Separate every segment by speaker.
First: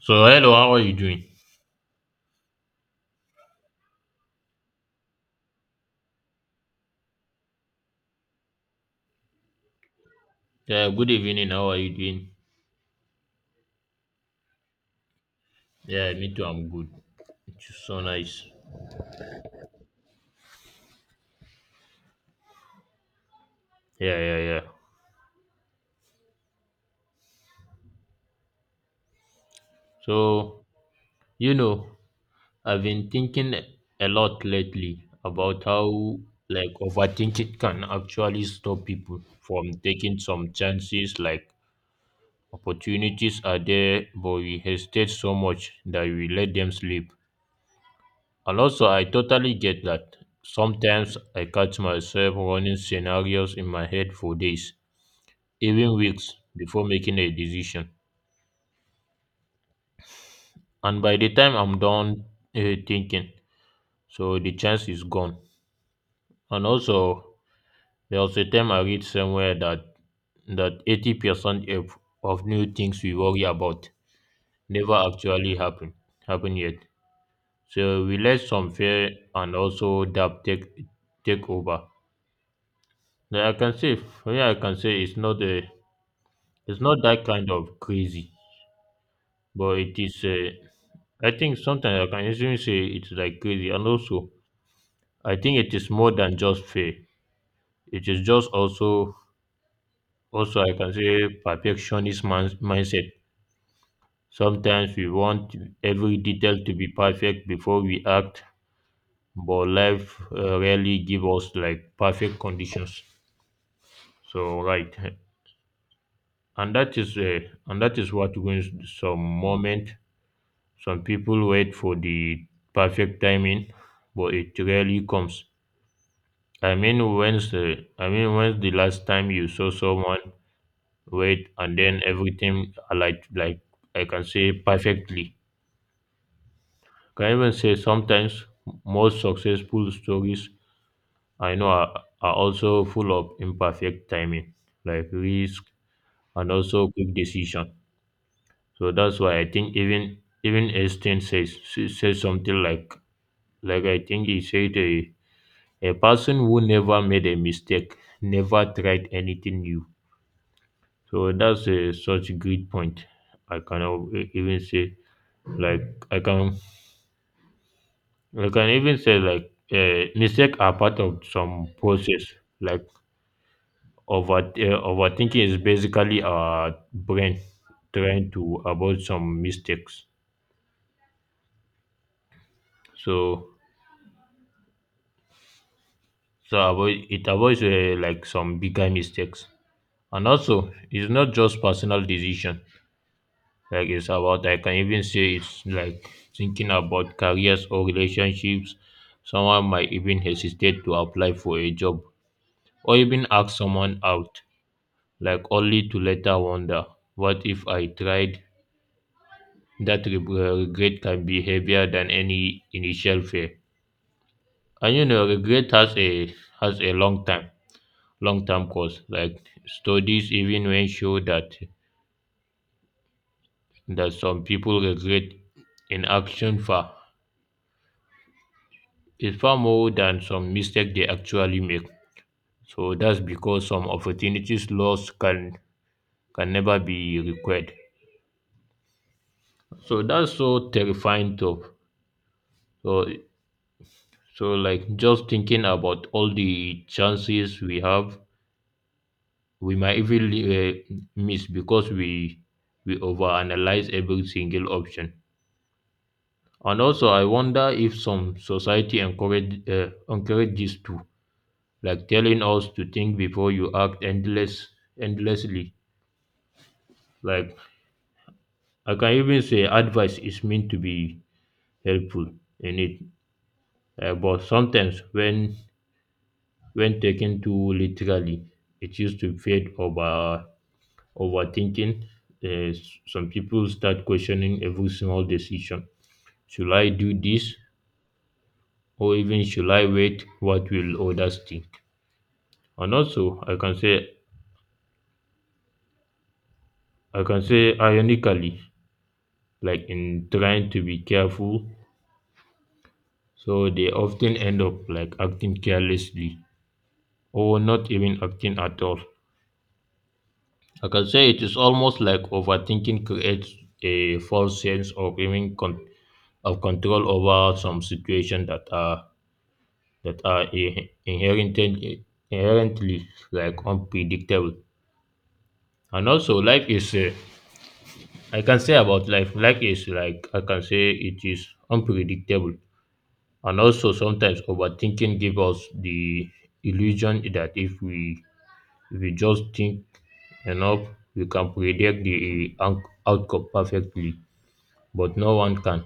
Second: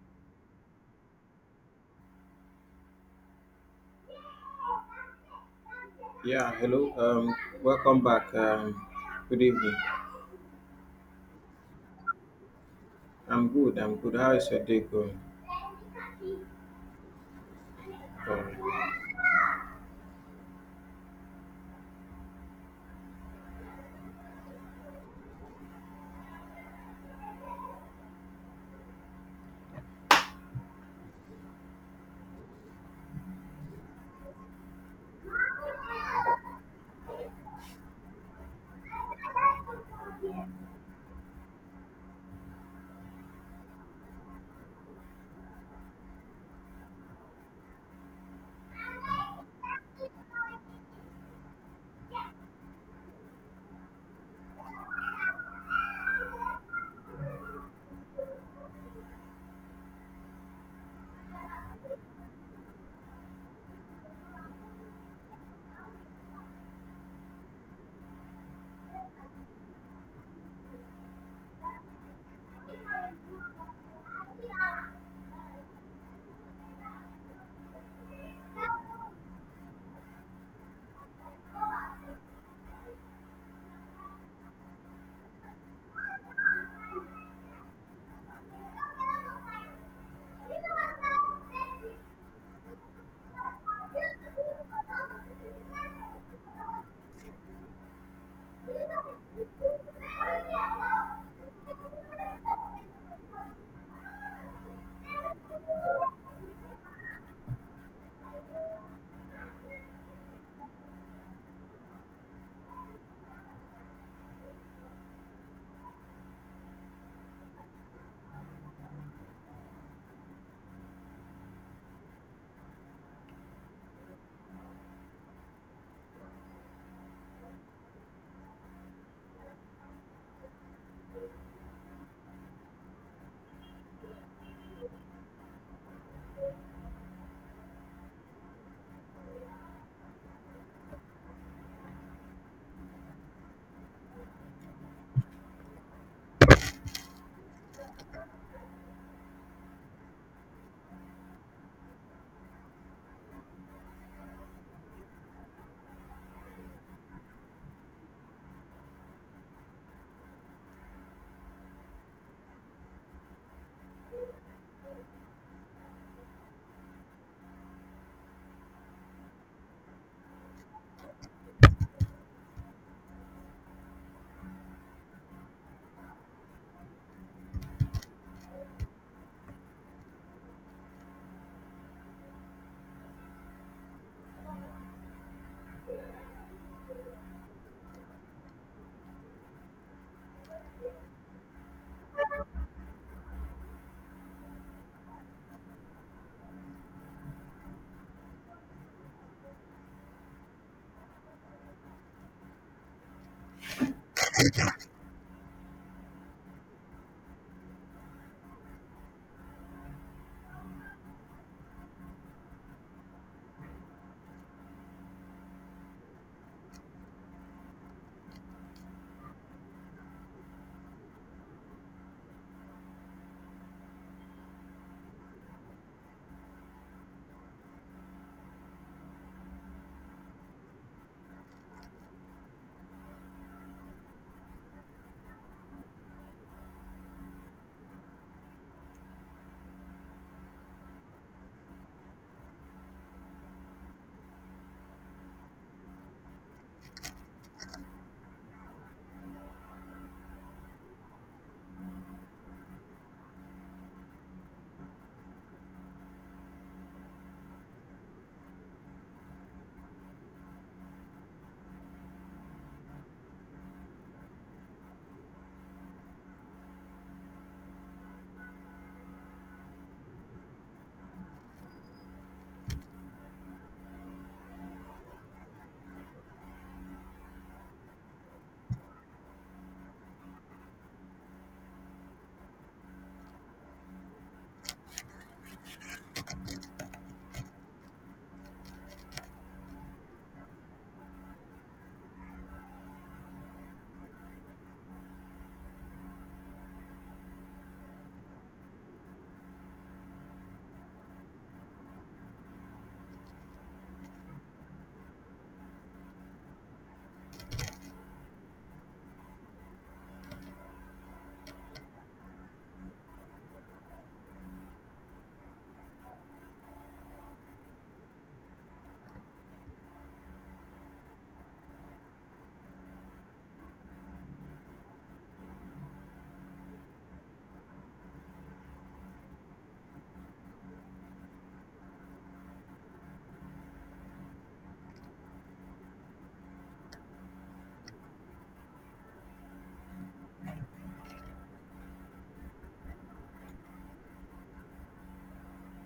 Speaker 1: So hello, how are you doing?
Speaker 2: Yeah, hello. Welcome back. Good evening.
Speaker 1: Yeah, good evening. How are you doing?
Speaker 2: I'm good. I'm good. How is your day going?
Speaker 1: Yeah, me too. I'm good. It's so nice.
Speaker 2: Um,
Speaker 1: Yeah, yeah, yeah. So you know, I've been thinking a lot lately about how like overthinking can actually stop people from taking some chances. Like opportunities are there, but we hesitate so much that we let them slip. And also, I totally get that. Sometimes I catch myself running scenarios in my head for days even weeks before making a decision. And by the time I'm done uh, thinking, so the chance is gone. And also, there was a time I read somewhere that 80% of new things we worry about never actually happen yet. So we let some fear and also doubt take over. Now I can say, for me, I can say it's not that kind of crazy, but it is. I think sometimes I can even say it's like crazy, and also I think it is more than just fear. It is just also I can say perfectionist mindset. Sometimes we want every detail to be perfect before we act, but life rarely give us like perfect conditions. So right, and that is uh, and that is what wins some moment. Some people wait for the perfect timing, but it rarely comes. I mean, when's the last time you saw someone weight, and then everything I like I can say perfectly. Can even say sometimes most successful stories I know are also full of imperfect timing, like risk and also quick decision. So that's why I think even Einstein says something like I think he said a person who never made a mistake never tried anything new. So that's such a great point. I cannot e- even say Like I can even say like mistakes are part of some process. Like overthinking is basically our brain trying to avoid some mistakes. So so avoid it avoids like some bigger mistakes. And also, it's not just personal decision. Like it's about I can even say it's like thinking about careers or relationships. Someone might even hesitate to apply for a job or even ask someone out like only to later wonder, what if I tried? That regret can be heavier than any initial fear. And you know, regret has a long time, long term cost. Like studies even when show that some people regret inaction far is far more than some mistake they actually make. So that's because some opportunities lost can never be required. So that's so terrifying though. So like, just thinking about all the chances we have, we might even miss because we overanalyze every single option. And also, I wonder if some society encourage encourage this too, like telling us to think before you act endlessly. Like, I can even say advice is meant to be helpful in it, but sometimes when taken too literally, it used to fade overthinking, uh, some people start questioning every small decision. Should I do this or even should I wait? What will others think? And also I can say ironically, like in trying to be careful, so they often end up like acting carelessly or not even acting at all. I can say it is almost like overthinking creates a false sense of of control over some situations that are inherently like unpredictable. And also, life is I can say about life, life is like I can say it is unpredictable. And also, sometimes overthinking gives us the illusion that if we just think enough, we can predict the outcome perfectly. But no one can.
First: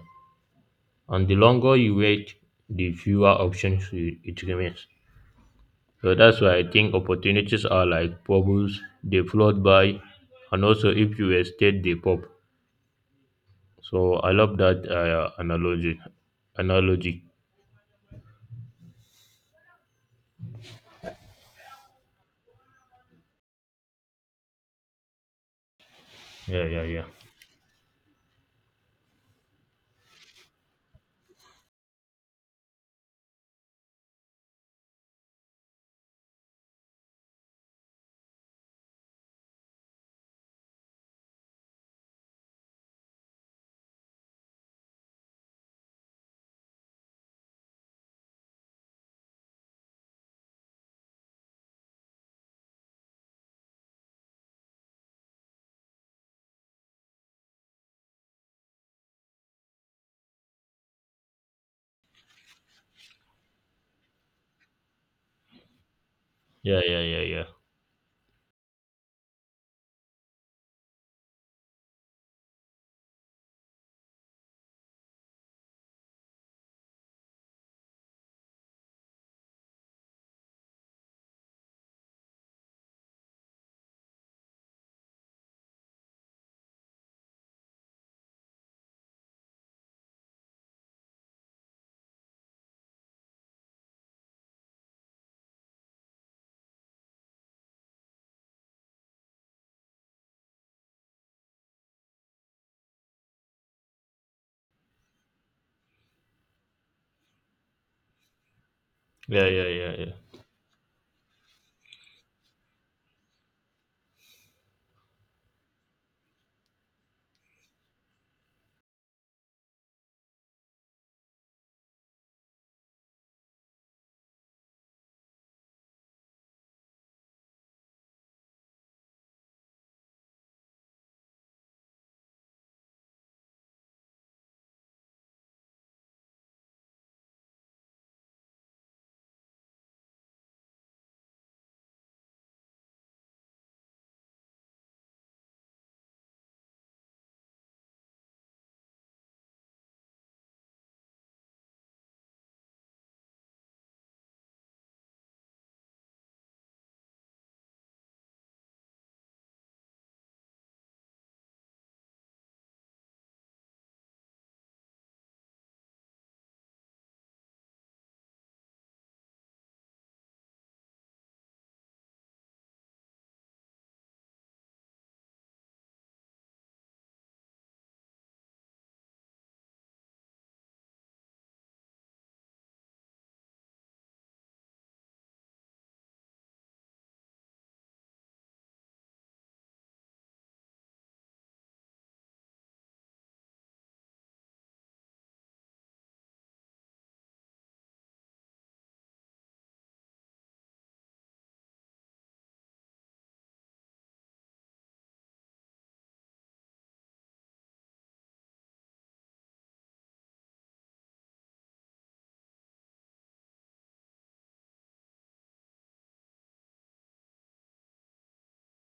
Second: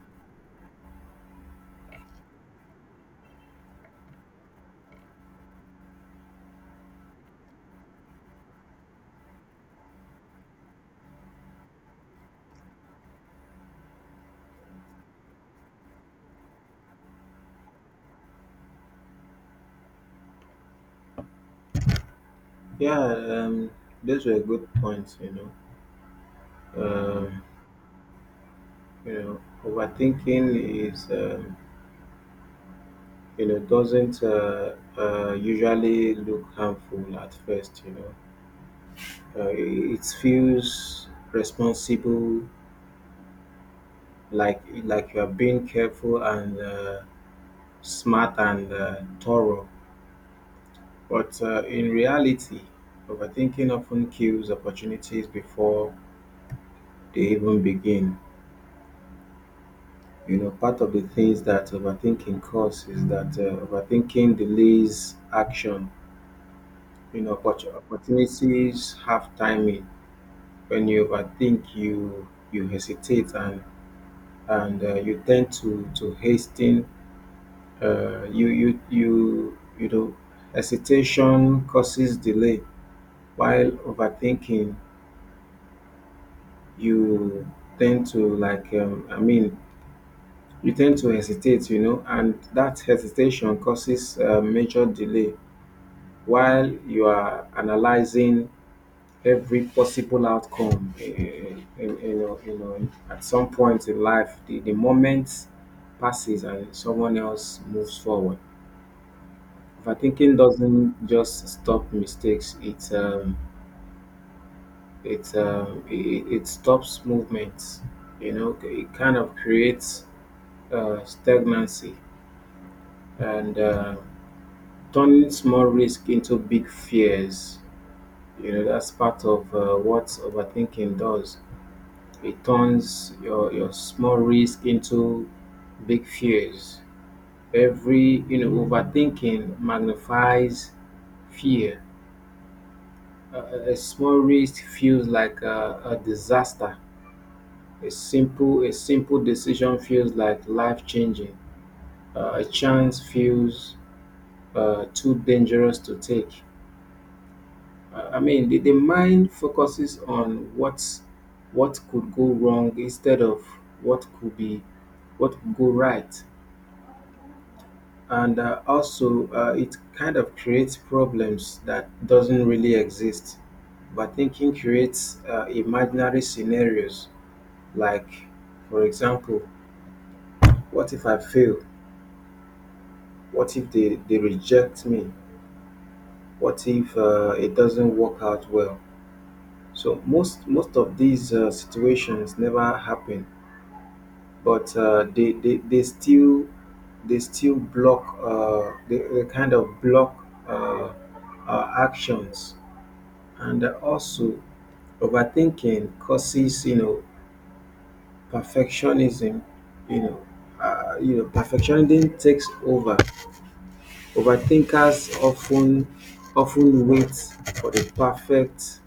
Speaker 1: And the longer you wait, the fewer options it remains. So that's why I think opportunities are like bubbles, they float by, and also if you estate, they pop. So I love that analogy. Analogy.
Speaker 2: yeah. Um, those were good points.
Speaker 1: Yeah,
Speaker 2: know.
Speaker 1: yeah, yeah.
Speaker 2: Um, you know, overthinking is you know doesn't usually look harmful at first. You know, uh, it, it feels responsible, like you are being careful and smart and thorough. But in reality, overthinking often kills opportunities before they even begin. You know, part of the things that overthinking causes is that overthinking delays action.
Speaker 1: Yeah, yeah,
Speaker 2: You
Speaker 1: yeah,
Speaker 2: know,
Speaker 1: yeah.
Speaker 2: opportunities have timing. When you overthink, you hesitate and and you tend to hasten. You know, hesitation causes delay, while overthinking you tend to like you tend to hesitate, you know, and that hesitation causes a major delay while you are analyzing every possible outcome you know at some point in life the moment passes and someone else moves forward.
Speaker 1: Yeah, yeah, yeah,
Speaker 2: Overthinking
Speaker 1: yeah.
Speaker 2: doesn't just stop mistakes, it it stops movements. You know, it kind of creates stagnancy and turning small risk into big fears. You know, that's part of what overthinking does. It turns your small risk into big fears. Overthinking magnifies fear. A small risk feels like a disaster. A simple decision feels like life changing. A chance feels too dangerous to take. I mean, the mind focuses on what could go wrong instead of what could be what could go right, and also it kind of creates problems that doesn't really exist. But thinking creates imaginary scenarios, like, for example, what if I fail? What if they reject me? What if it doesn't work out well? So most of these situations never happen, but they still block they kind of block uh, our actions, and also overthinking causes, you know, perfectionism. You know, perfectionism takes over. Overthinkers often wait for the perfect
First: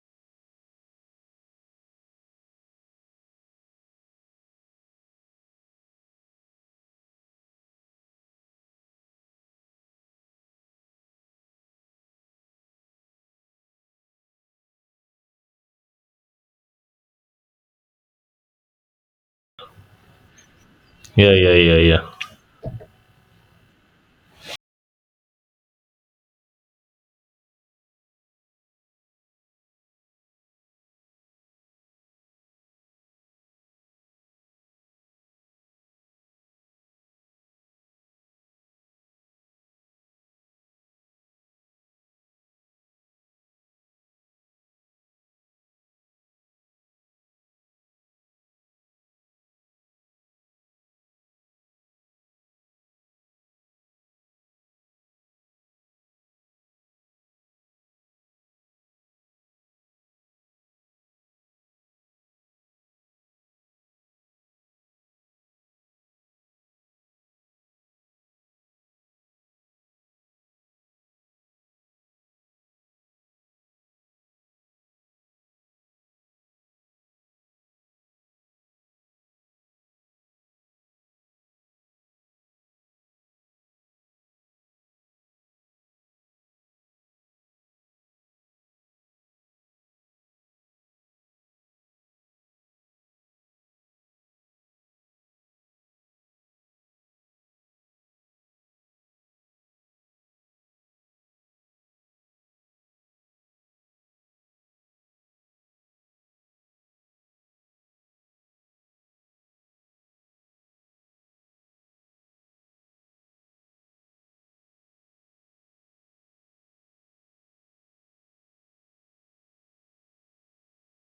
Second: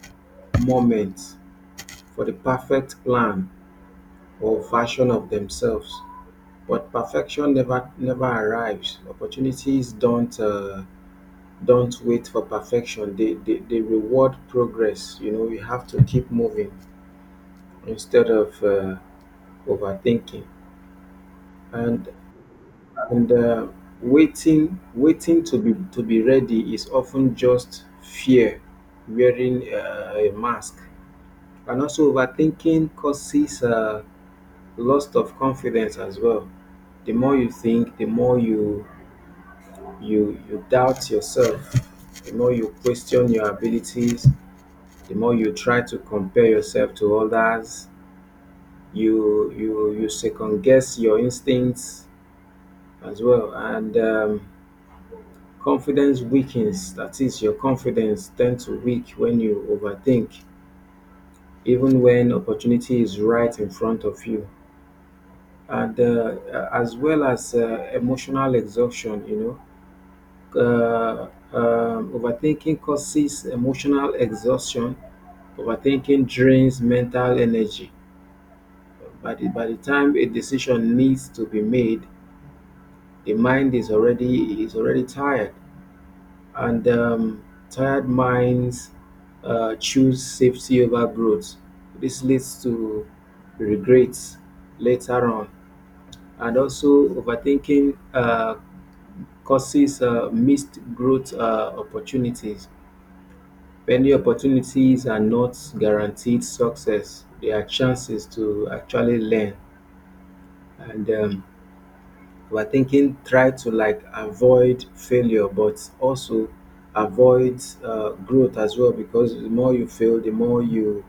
Speaker 2: moment, for the perfect plan or version of themselves. But perfection never arrives. Opportunities don't wait for perfection. They reward progress. You know, you have to keep moving instead of overthinking.
Speaker 1: Yeah, yeah, yeah,
Speaker 2: And
Speaker 1: yeah.
Speaker 2: and waiting to be ready is often just fear wearing a mask. And also overthinking causes loss of confidence as well. The more you think, the more you you you doubt yourself, the more you question your abilities, the more you try to compare yourself to others, you second guess your instincts as well. And confidence weakens, that is, your confidence tends to weak when you overthink, even when opportunity is right in front of you. And as well as emotional exhaustion, you know, uh, overthinking causes emotional exhaustion. Overthinking drains mental energy. By by the time a decision needs to be made, the mind is already tired, and tired minds choose safety over growth. This leads to regrets later on, and also overthinking causes missed growth opportunities. Many opportunities are not guaranteed success; they are chances to actually learn. And we're thinking try to like avoid failure but also avoid growth as well, because the more you fail, the more you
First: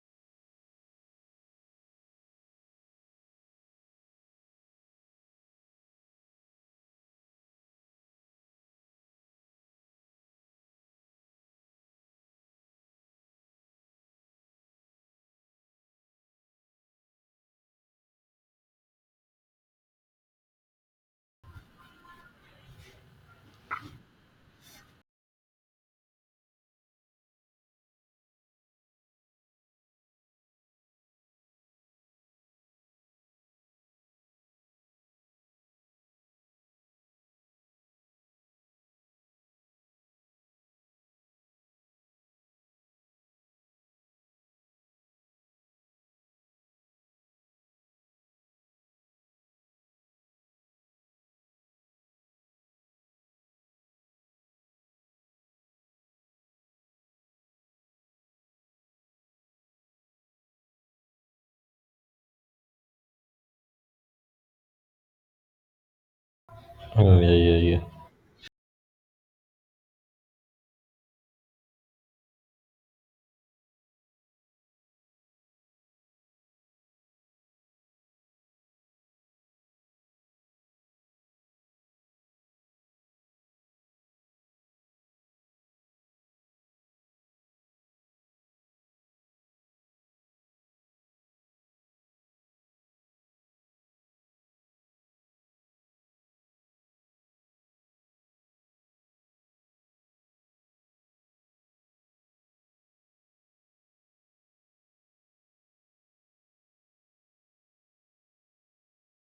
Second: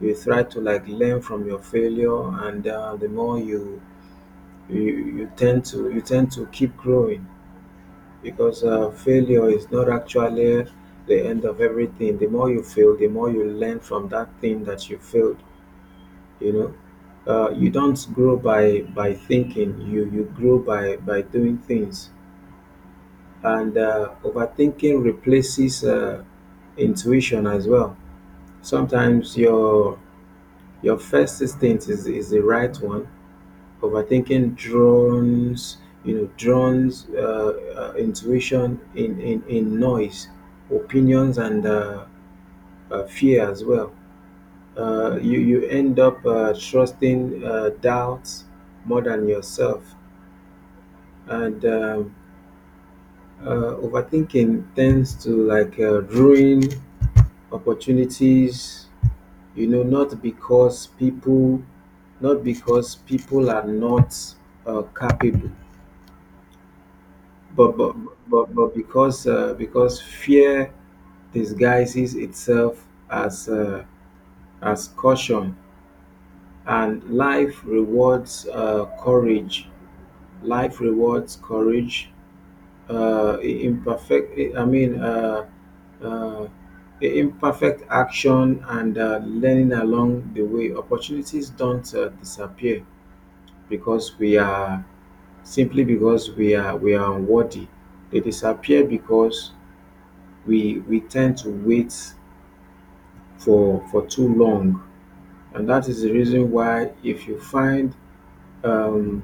Speaker 2: you try to like learn from your failure, and you, you tend to keep growing, because failure is not actually the end of everything. The more you fail, the more you learn from that thing that you failed, you know. You don't grow by thinking, you grow by doing things. And overthinking replaces intuition as well. Sometimes your first instinct is the right one. Overthinking drones, you know, drones intuition in noise, opinions and fear as well. You end up trusting doubts more than yourself, and overthinking tends to like ruin opportunities. You know, not because people are not capable,
Speaker 1: Mm, yeah,
Speaker 2: but
Speaker 1: yeah,
Speaker 2: but because fear disguises itself as caution, and life rewards courage Life rewards courage, uh, i- imperfect. I mean, uh, uh, I- imperfect action and learning along the way. Opportunities don't disappear because we are, simply because we are unworthy. They disappear because we tend to wait for too long, and that is the reason why if you find um,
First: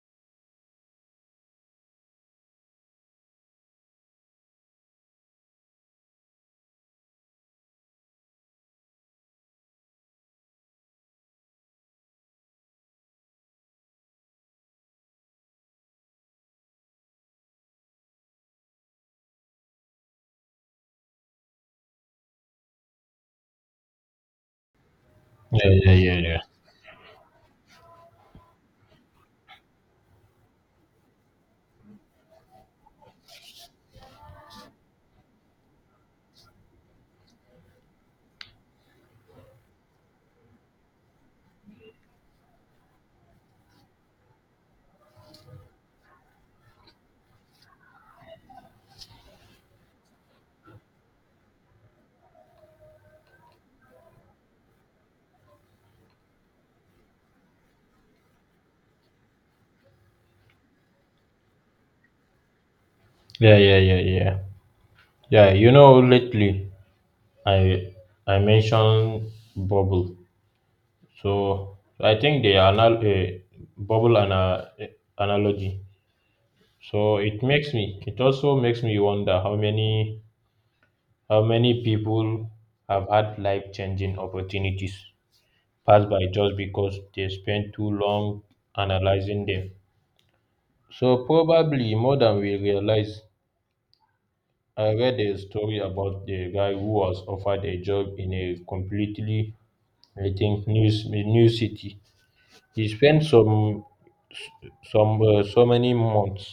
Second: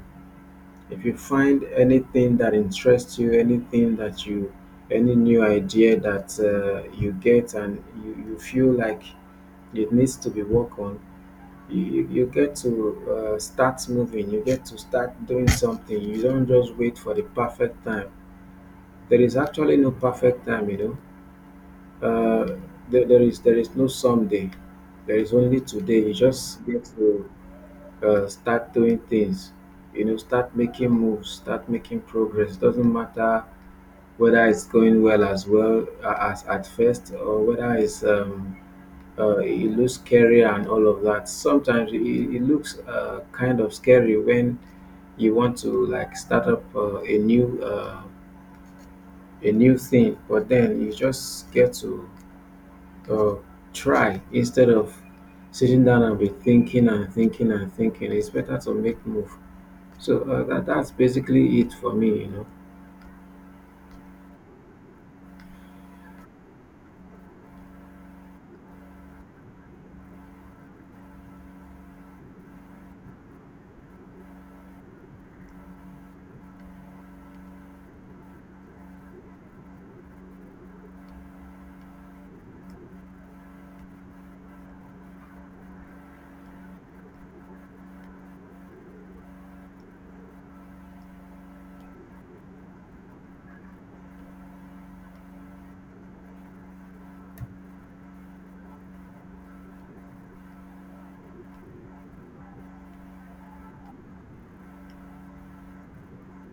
Speaker 2: if you find anything that interests you, anything any new idea that you get, and you feel like it needs to be worked on, you get to start moving, you get to start doing something. You don't just wait for the perfect time. There is actually no perfect time, you know. Uh, there is no someday. There is only
Speaker 1: yeah. Yeah, yeah,
Speaker 2: today. You
Speaker 1: yeah, yeah.
Speaker 2: just get to start doing things, you know, start making moves, start making progress. Doesn't matter whether it's going well as well as at first, or whether it's it looks scary and all of that. Sometimes it looks kind of scary when you want to like start up a new thing, but then you just get to uh, try instead of sitting down and be thinking and thinking and thinking. It's better to make move. So that's basically it for me, you know.
Speaker 1: Yeah, yeah, yeah, yeah. Yeah, you know, lately I I mentioned bubble. So I think the anal bubble and analogy, so it makes me, it also makes me wonder how many people have had life-changing opportunities pass by just because they spent too long analyzing them. So probably more than we realize. I read a story about the guy who was offered a job in a completely, I think, new new city. He spent some so many months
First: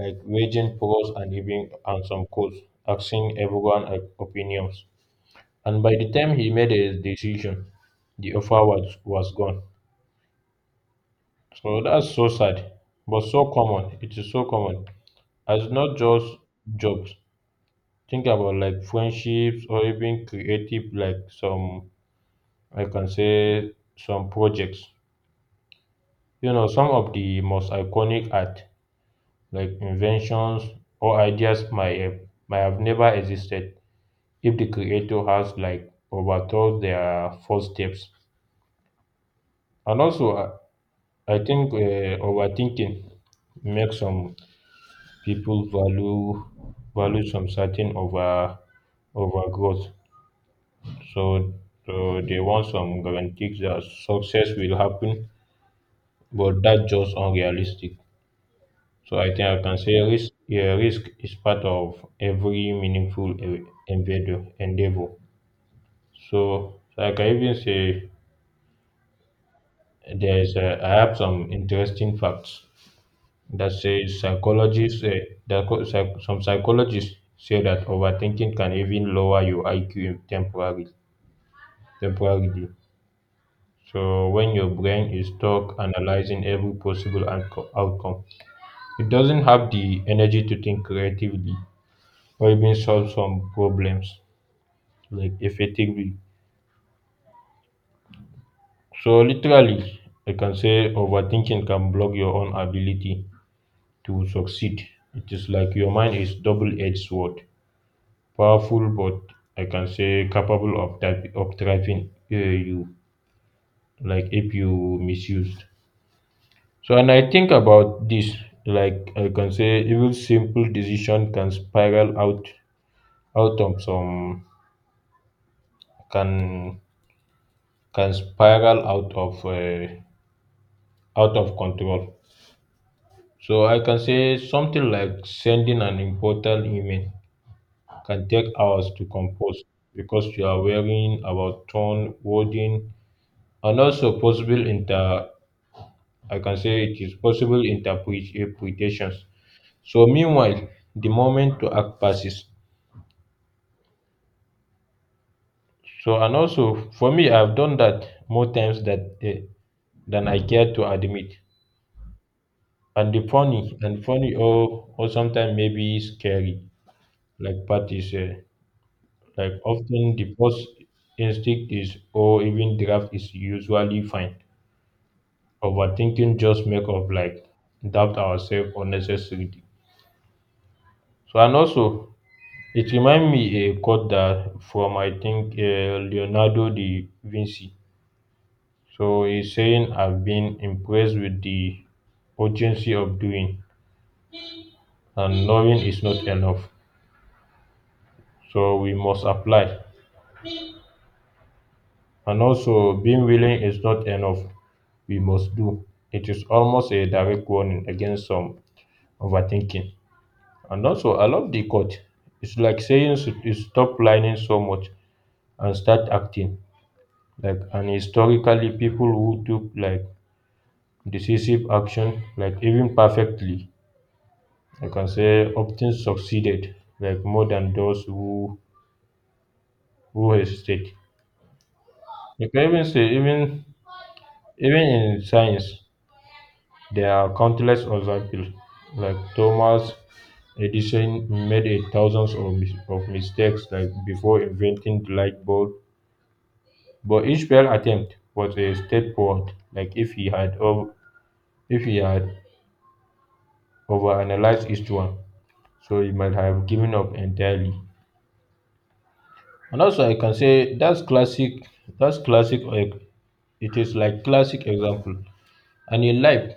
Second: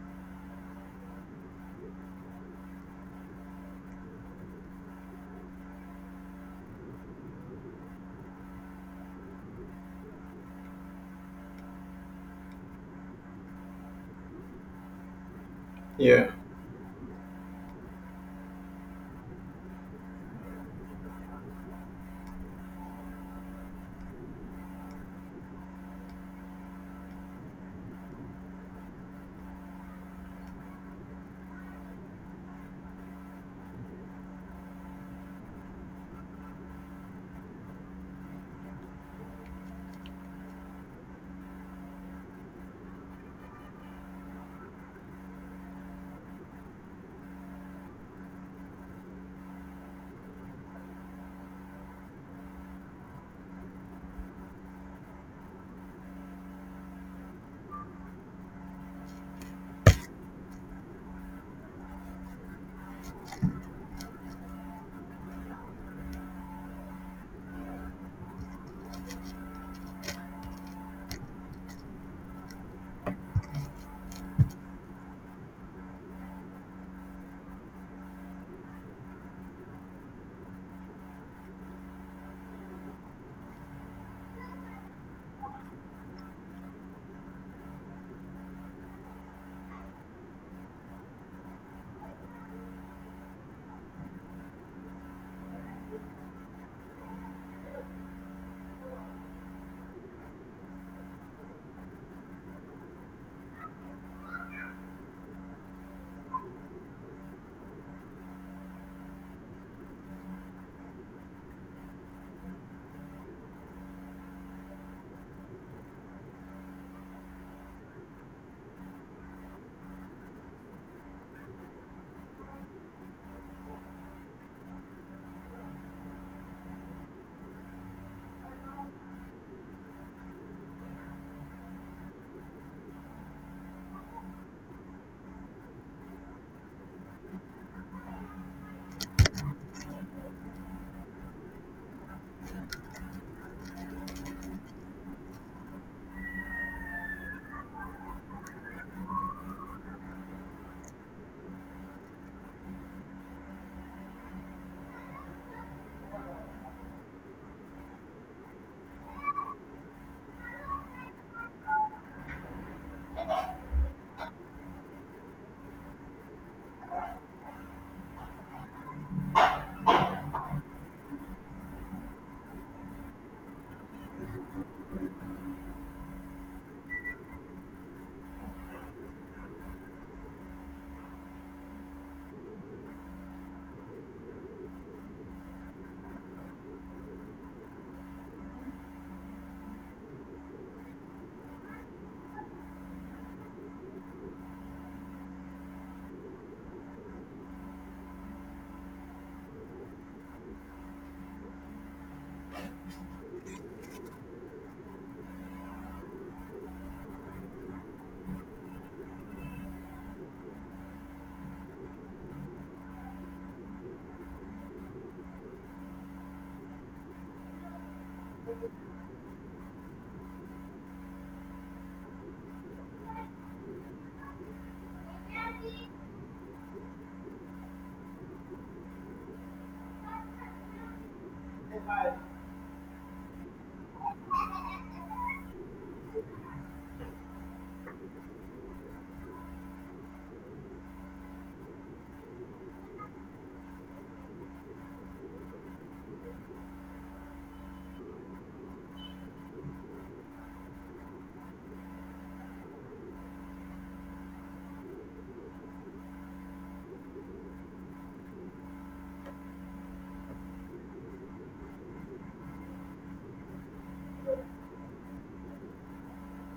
Speaker 1: like waging pros and even and some codes, asking everyone opinions. And by the time he made a decision, was gone. So that's so sad, but so common. It is so common. As not
Speaker 2: Yeah,
Speaker 1: just jobs. Think about like friendships or even creative, like some I can say some projects. You know, some of the most iconic art, like inventions or ideas, might have never existed if the creator has like overthought their first steps. And also, I think overthinking makes some people value some certain overgrowth. So, so they want some guarantees that success will happen, but that's just unrealistic. So I think I can say risk. Yeah, risk is part of every meaningful endeavor. Endeavor. So I can even say, There's I have some interesting facts that says psychologists that co- psych- some psychologists say that overthinking can even lower your IQ temporarily. Temporarily, so when your brain is stuck analyzing every possible outcome, it doesn't have the energy to think creatively or even solve some problems like effectively. So literally, I can say overthinking can block your own ability to succeed. It is like your mind is double-edged sword, powerful but I can say capable of trapping you like if you misused. So and I think about this like I can say even simple decision can spiral out out of some can can spiral out of control. So I can say something like sending an important email can take hours to compose because you are worrying about tone, wording, and also possible inter. I can say it is possible interpretations. So meanwhile, the moment to act passes. So and also for me, I've done that more times that eh, than I care to admit. And the funny and funny or sometimes maybe scary like Pat is like often the first instinct is or even draft is usually fine. Overthinking just make us like doubt ourselves unnecessarily. So and also it remind me a quote that from I think Leonardo da Vinci. So he's saying, I've been impressed with the urgency of doing and knowing is not enough. So we must apply. And also being willing is not enough. We must do. It is almost a direct warning against some overthinking. And also, I love the quote. It's like saying, you stop planning so much and start acting. Like, and historically, people who took like decisive action, like even perfectly, I can say, often succeeded, like more than those who hesitate. You can even say, even in science, there are countless examples. Like Thomas Edison made a thousands of, mistakes, like before inventing the light bulb. But each failed attempt was a step forward, like if he had overanalyzed each one, so he might have given up entirely. And also, I can say that's classic. That's classic. Like, it is like classic example. And in life,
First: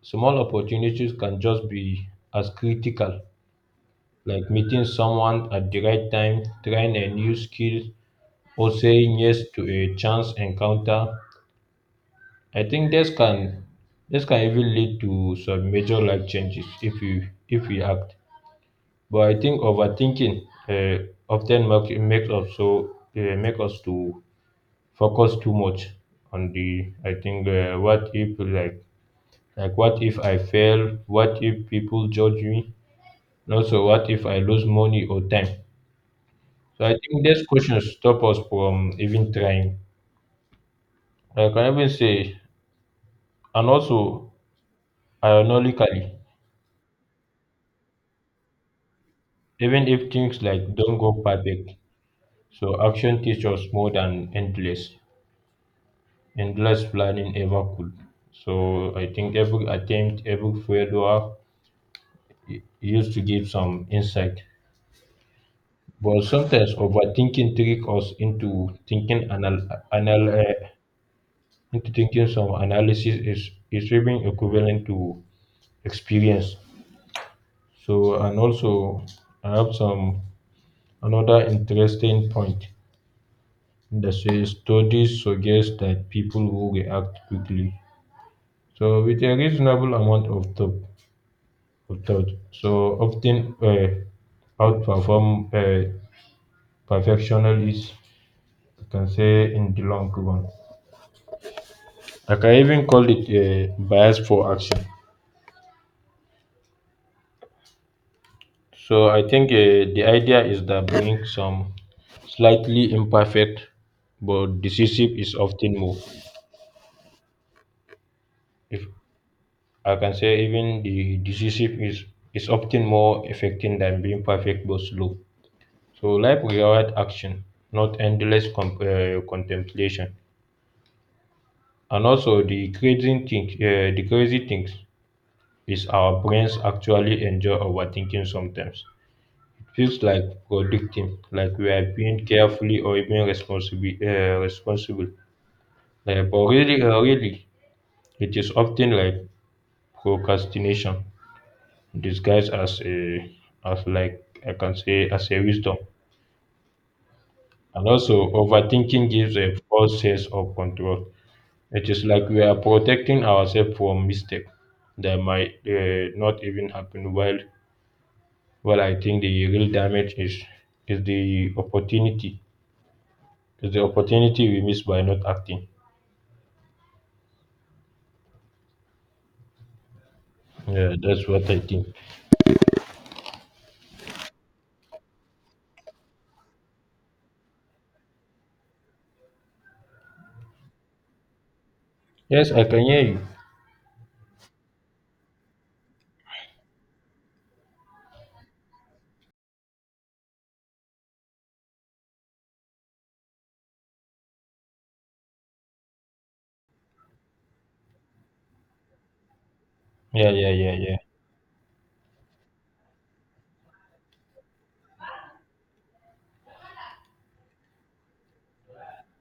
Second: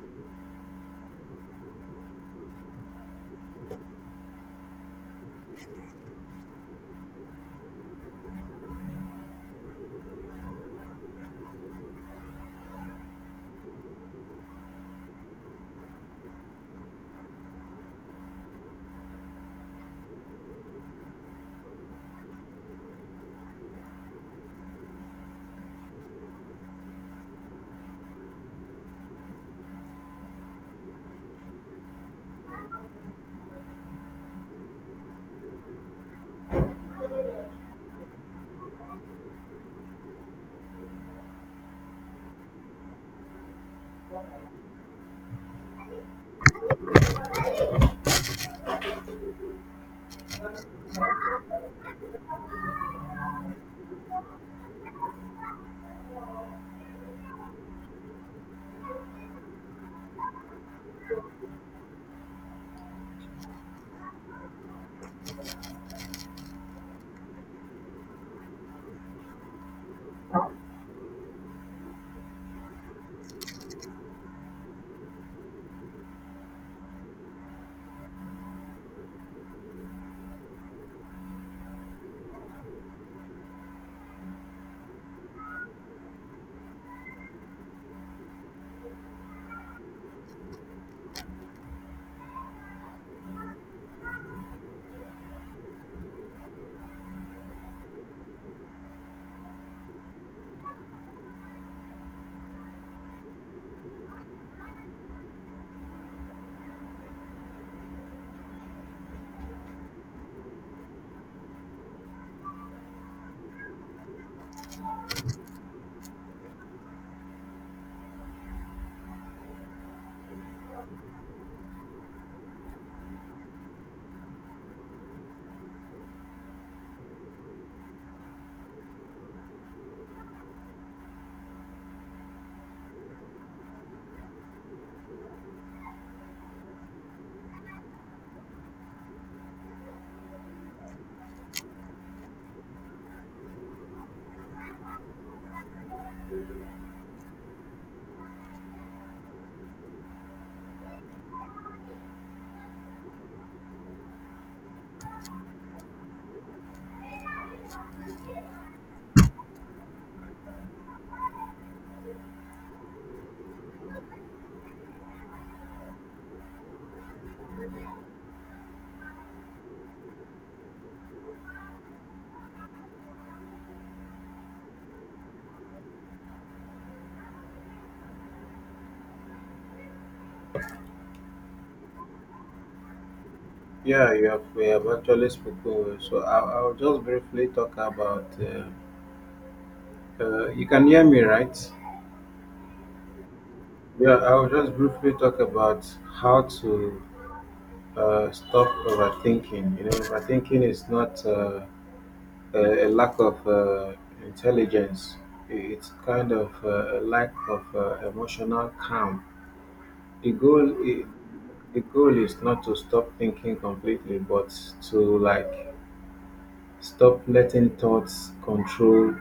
Speaker 1: small opportunities can just be as critical, like meeting someone at the right time, trying a new skill, or saying yes to a chance encounter. I think this can even lead to some major life changes if we act. But I think overthinking uh, often makes makes us so make us to focus too much on the I think what if I fail? What if people judge me? And also what if I lose money or time? So I think these questions stop us from even trying. Like I can even say, and also ironically, even if things like don't go perfect, so action teaches us more than endless planning ever could. So I think every attempt every failure u- used to give some insight, but sometimes overthinking trick us into anal uh, thinking some analysis is even equivalent to experience. So and also I have some another interesting point. The say studies suggest that people who react quickly, so with a reasonable amount of thought so often outperform perfectionists, you can say, in the long run. I can even call it a bias for action. So I think the idea is that being some slightly imperfect but decisive is often more. If I can say even the decisive is often more effective than being perfect but slow. So life rewards action, not endless contemplation. And also the crazy things is our brains actually enjoy overthinking sometimes. It feels like predicting, like we are being carefully or even responsible. Really, it is often like procrastination disguised as like I can say as a wisdom. And also overthinking gives a false sense of control. It is like we are protecting ourselves from mistake that might not even happen. While I think the real damage is the opportunity we miss by not acting. Yeah, that's what I think.
Speaker 2: yeah, you have we have actually spoken well. So I'll just briefly talk about. You can hear me, right?
Speaker 1: Yes, I can hear you.
Speaker 2: Yeah, I'll just briefly talk about how to stop overthinking. You know, overthinking is not a lack of intelligence. It's kind of a lack of emotional calm.
Speaker 1: Yeah,
Speaker 2: The
Speaker 1: yeah,
Speaker 2: goal
Speaker 1: yeah, yeah,
Speaker 2: i- the goal is not to stop thinking completely, but to like stop letting thoughts control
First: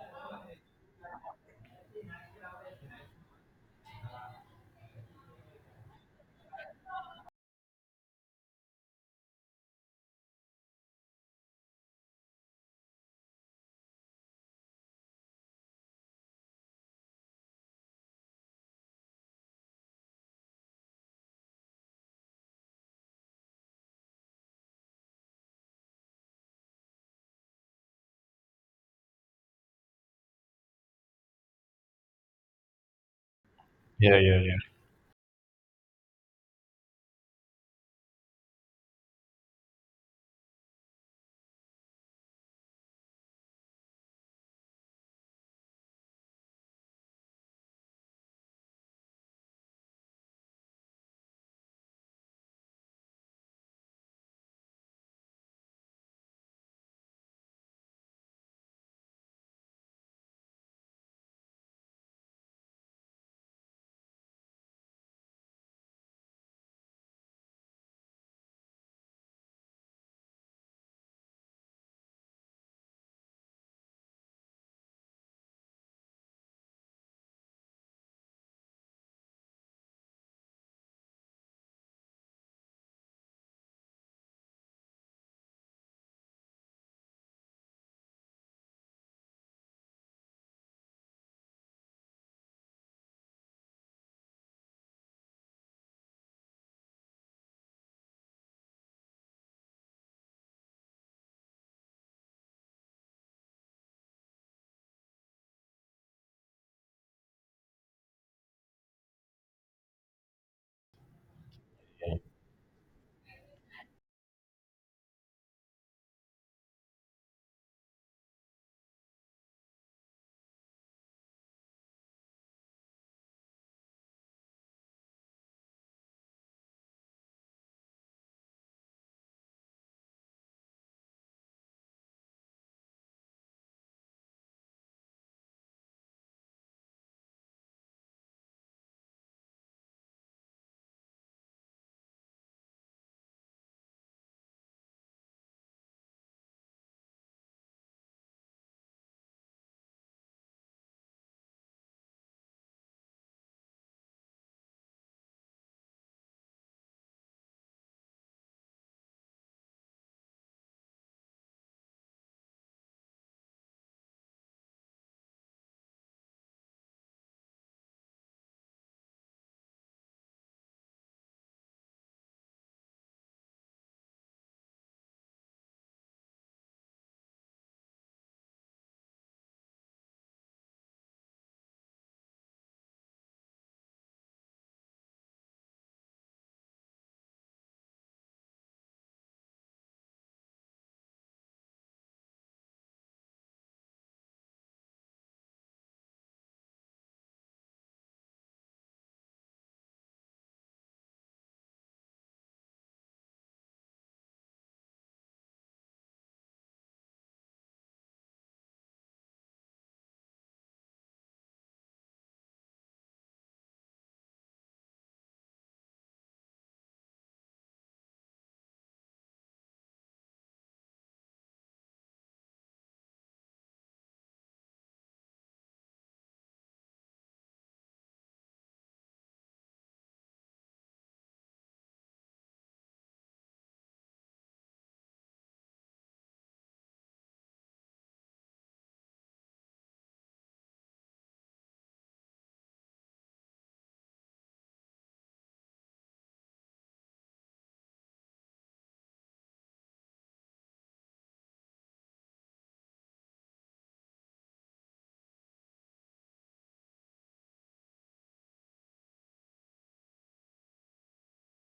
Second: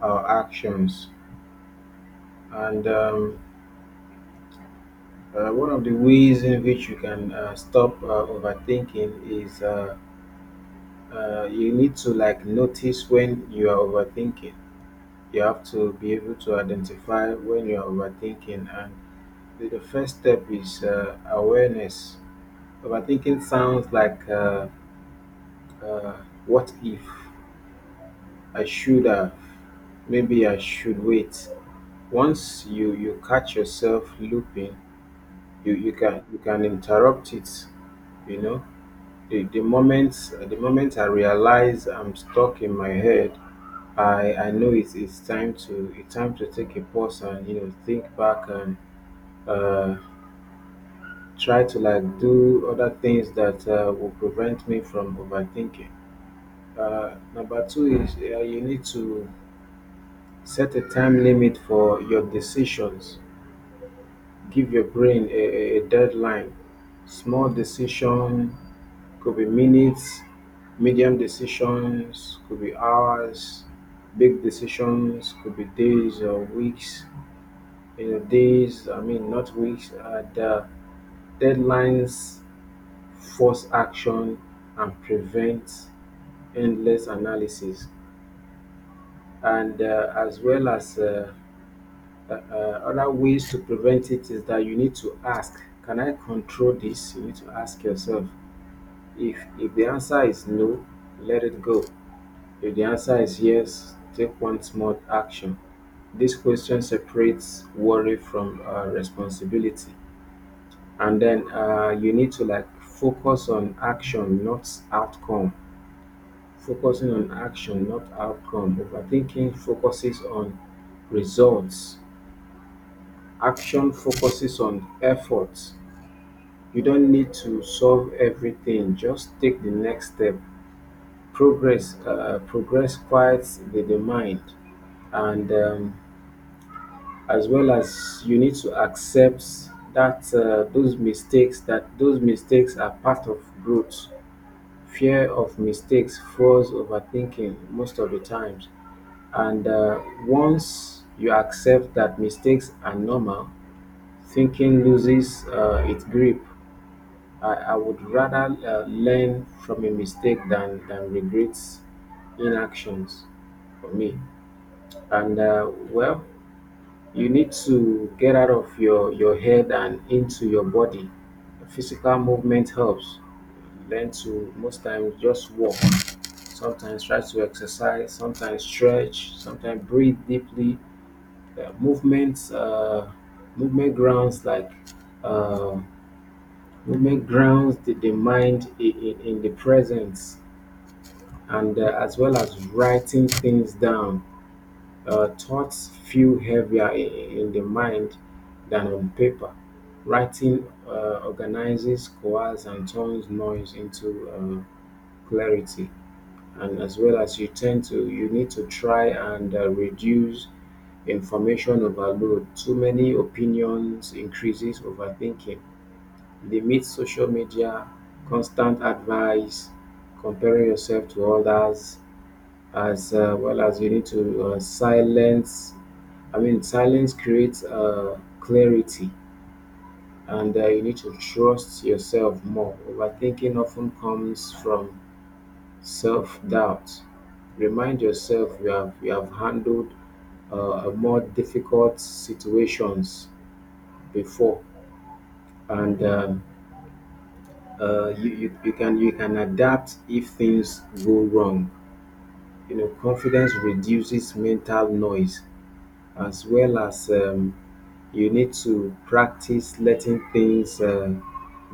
Speaker 2: our actions. And one of the ways in which you can stop overthinking is you need to like notice when you are overthinking. You have to be able to identify when you are overthinking, and the first step is awareness. Overthinking sounds like uh, what if, I should have, maybe I should wait. Once you catch yourself
Speaker 1: yeah, yeah, yeah.
Speaker 2: looping, you can interrupt it, you know. The moment I realize I'm stuck in my head, I know it's time to, it's time to take a pause and, you know, think back and uh try to like do other things that will prevent me from overthinking. Number two is you need to set a time limit for your decisions. Give your brain a deadline. Small decision could be minutes, medium decisions could be hours, big decisions could be days or weeks. You know, days, I mean, not weeks. The deadlines force action and prevent endless analysis. And as well as uh, uh, other ways to prevent it is that you need to ask, can I control this? You need to ask yourself, if the answer is no, let it go. If the answer is yes, take one small action. This question separates worry from responsibility. And then you
Speaker 1: Yeah.
Speaker 2: need to like focus on action, not outcome. Focusing on action, not outcome, overthinking focuses on results. Action focuses on effort. You don't need to solve everything. Just take the next step. Progress, progress quiets the mind. And as well as, you need to accept that those mistakes are part of growth. Fear of mistakes fuels overthinking most of the times, and once you accept that mistakes are normal, thinking loses its grip. I would rather learn from a mistake than regrets inactions for me. And well, you need to get out of your head and into your body. Physical movement helps. Learn to most times just walk. Sometimes try to exercise. Sometimes stretch. Sometimes breathe deeply. Uh, movements, uh, movement grounds, like, uh, women grounds the mind in in the presence, and as well as writing things down. Thoughts feel heavier in the mind than on paper. Writing organizes, coalesces, and turns noise into clarity. And as well as, you tend to, you need to try and reduce information overload. Too many opinions increases overthinking. They made social media, constant advice, comparing yourself to others. As well as, you need to silence, I mean silence creates clarity. And you need to trust yourself more. Overthinking often comes from self-doubt. Remind yourself you have, you have handled more difficult situations before, and you can, you can adapt if things go wrong, you know. Confidence reduces mental noise, as well as, you need to practice letting things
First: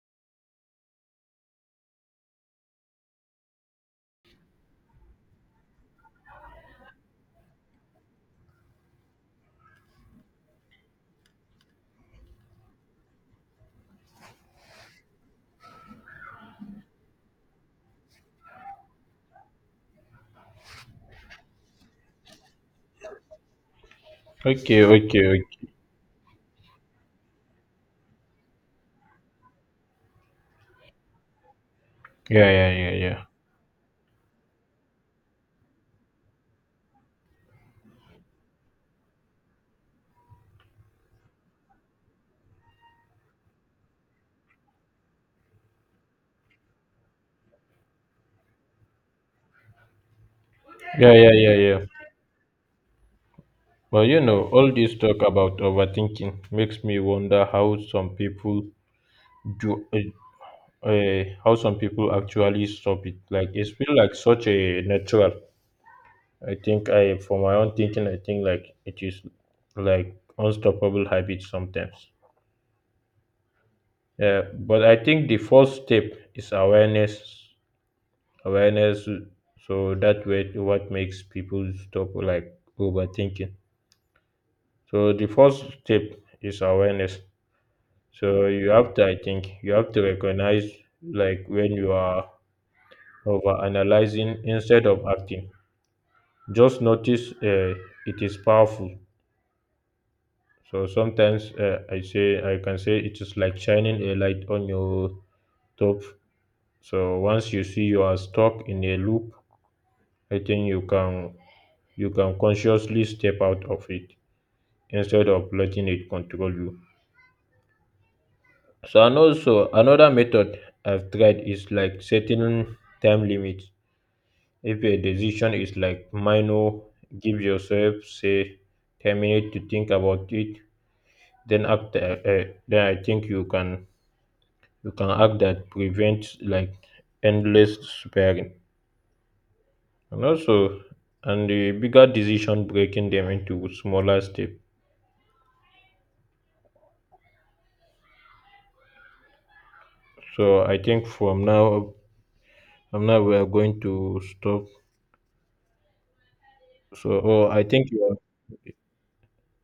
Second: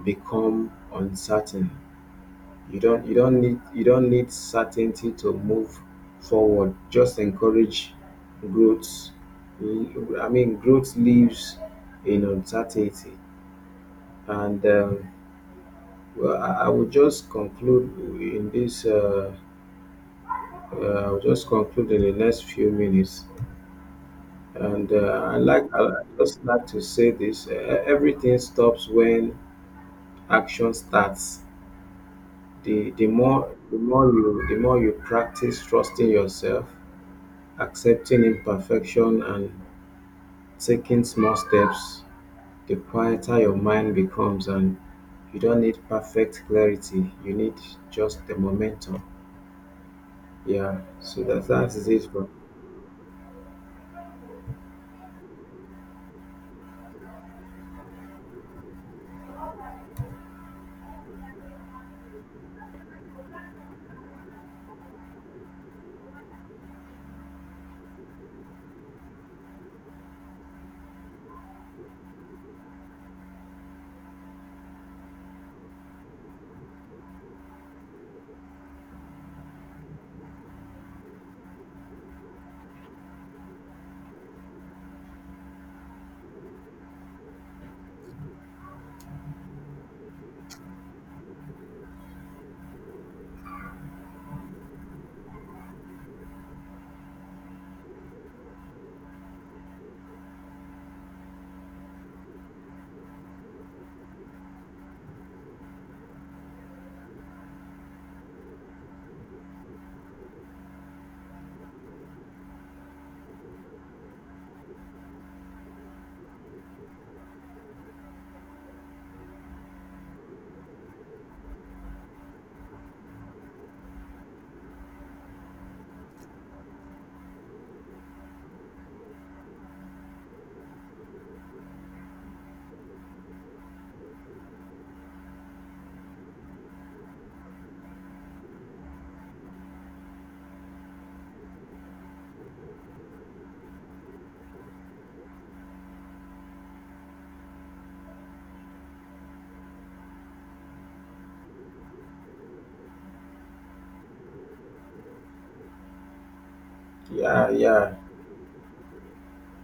Speaker 2: become uncertain. You don't, you don't need certainty to move forward, just encourage growth. I mean, growth lives in uncertainty. And well, I will just conclude in this I'll just conclude in the next few minutes.
Speaker 1: Okay,
Speaker 2: And
Speaker 1: okay,
Speaker 2: I
Speaker 1: okay.
Speaker 2: like, just like to say this: everything stops when action starts.
Speaker 1: Yeah, yeah, yeah,
Speaker 2: The the
Speaker 1: yeah.
Speaker 2: more the more you the more you practice trusting yourself, accepting imperfection, and taking small steps, the quieter your mind becomes, and you don't need perfect clarity. You need just the momentum. Yeah.
Speaker 1: Yeah,
Speaker 2: So
Speaker 1: yeah, yeah,
Speaker 2: that
Speaker 1: yeah.
Speaker 2: is it. For,
Speaker 1: But you know, all this talk about overthinking makes me wonder how some people do, uh, how some people actually stop it. Like it's feel like such a natural. I think for my own thinking, I think like it is like unstoppable habit sometimes. Yeah, but I think the first step is awareness. Awareness, so that way, what makes people stop like overthinking. So the first step is awareness. So you have to, I think, you have to recognize like when you are over analyzing instead of acting. Just notice it is powerful. So sometimes I can say it is like shining a light on your top. So once you see you are stuck in a loop, I think you can consciously step out of it instead of letting it control you. So and also another method I've tried is like setting time limits. If a decision is like minor, give yourself say 10 minutes to think about it. Then act. Then I think you can act that prevents like endless sparing. And also, and the bigger decision breaking them into smaller step. So I think from now we are going to stop. So oh,
Speaker 2: yeah.
Speaker 1: I think
Speaker 2: Yeah.
Speaker 1: you have,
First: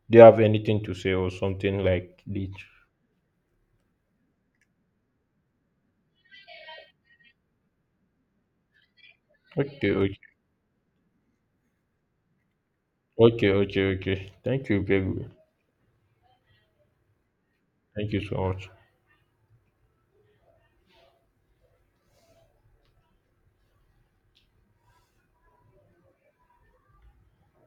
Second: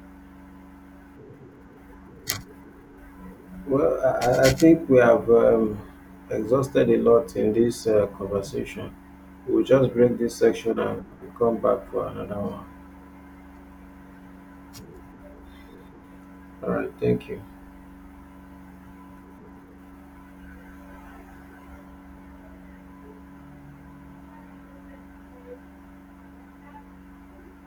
Speaker 1: do you have anything to say or something like this?
Speaker 2: Well, I think we have exhausted a lot in this conversation. We'll
Speaker 1: Okay,
Speaker 2: just break
Speaker 1: okay,
Speaker 2: this section and come back for another one.
Speaker 1: okay, okay, okay. Thank you, baby.
Speaker 2: All right, thank you.
Speaker 1: Thank you so much.